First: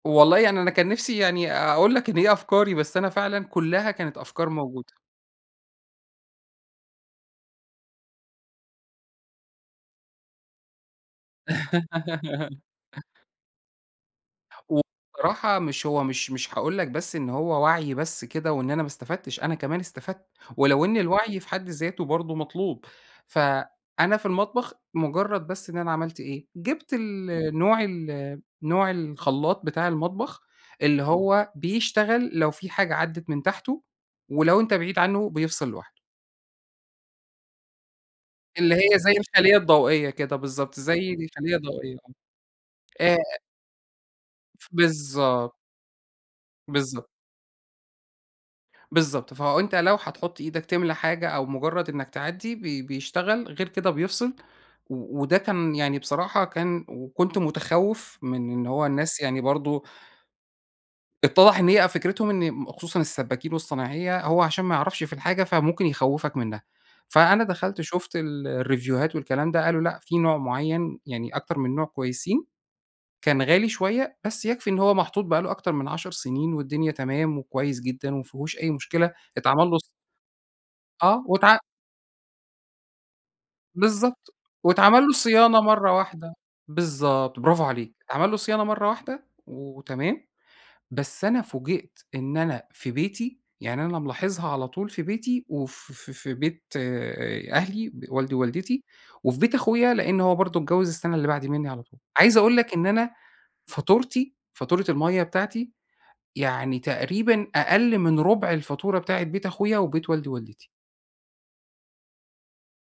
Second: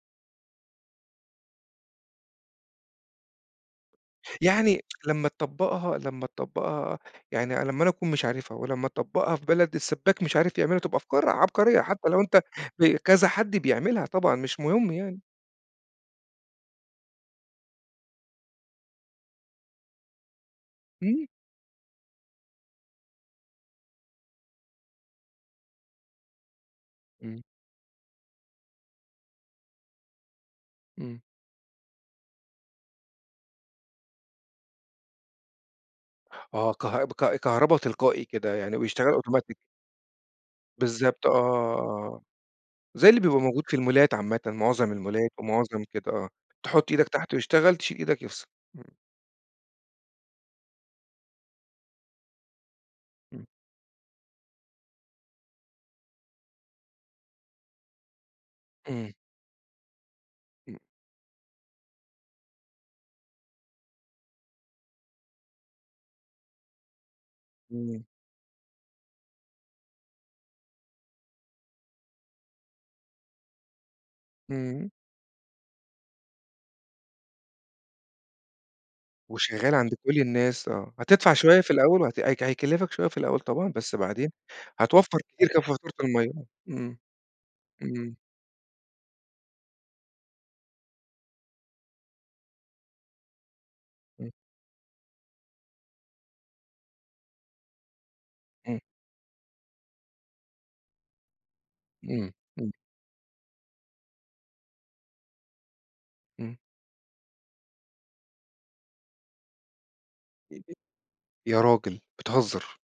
والله يعني أنا كان نِفسي يعني أقول لك إن هي أفكاري، بس أنا فعلًا كلّها كانت أفكار يعني موجودة. لمّا تطبّقها لمّا تطبّقها يعني أنا لمّا أنا أكون مش عارفها ولمّا تطبّقها في بلد السبّاك مش عارف يعملها، تبقى أفكار عبقرية حتى لو أنت ب كذا حد بيعملها طبعًا، مش مُهم يعني. وبصراحة مش هو مش مش هاقول لك بس إن هو وعْي بس كده وإن أنا ما استفدتش، أنا كمان استفدت، ولو إن إمم. الوعي في حد ذاته برضه مطلوب، ف أنا في المطبخ مجرّد بس إن أنا عملت إيه، جِبت ال إمم. نوع، ال نوع الخلّاط بتاع المطبخ اللي إمم. هو بيشتغل لو في حاجة عدّت من تحته ولو أنت بعيد عنّه بيفصِل لوحده. آه كه ب ك كهربا تلقائي كده، اللي يعني هي زي بيشتغل automatic. الخليّة الضوئية كده بالضبط، زي بالضبط، آه، الخليّة الضوئية، آه. آه، زي اللي آآ بيبقى موجود في المولات عامةً، ف مُعظَم المولات بالضبط. ومُعظَم كده، آه، تحُط بالضبط. إيدك تحت يشتغل، تشيل إيدك يفصِل. إمم. بالضبط، فأنت لو هتحُط إيدك تملى حاجة أو مجرّد إنَّك تعدّي ب إمم. بيشتغل، غير كده بيفصِل و وده كان يعني بصراحة، كان وكنت متخوّف من إن هو إمم. الناس يعني برضه إمم. اتّضح إن هي أ فكرتهم إن خصوصًا السبّاكين والصنايعية هو علشان ما يعرَفش في الحاجة فممكن يخوّفك منّها، فأنا دخَلت إمم. شوفت ال الريفوهات والكلام ده، قالوا لأ، في نوع معيّن، يعني أكتر من نوع كويسين، كان غالي شوية، بس يكفِي إن إمم. هو محطوط بقى له أكتر من 10 سنين والدنيا تمام وكويس جدًا ومافيهوش أي مشكلة، اتعمل وشغّال له ص عَند كلّ الناس، آه، اه، هتدفَع واتع شوية في الأول وهت هي هيكلّفك شوية في الأول طبعًا، بس بعدين بالضبط. واتعمل له هتوفّر كتير صيانة أوي في مرَّة فاتورة المَيّة. واحدة. إمم، بالضبط، برافو عليك، إمم. اتعمل له صيانة مرَّة واحدة وتمام. بس أنا فوجِئت إن أنا في بيتي يعني أنا إمم. ملاحظها على طول في بيتي وف في في بيت آآ أهلي، ب والدي إمم. ووالدتي وفي بيت أخويا لأن هو برضه اتجوّز السَّنة اللي بَعد مِنّي على طول، إمم، عايز أقول إمم. لك إن أنا فاتورتي فاتورة المَيّة بتاعتي إمم. يعني تقريبًا أقل من رُبع الفاتورة بتاعت بيت أخويا وبيت والدي ووالدتي. [unintelligible] يا راجل، بتهزّر!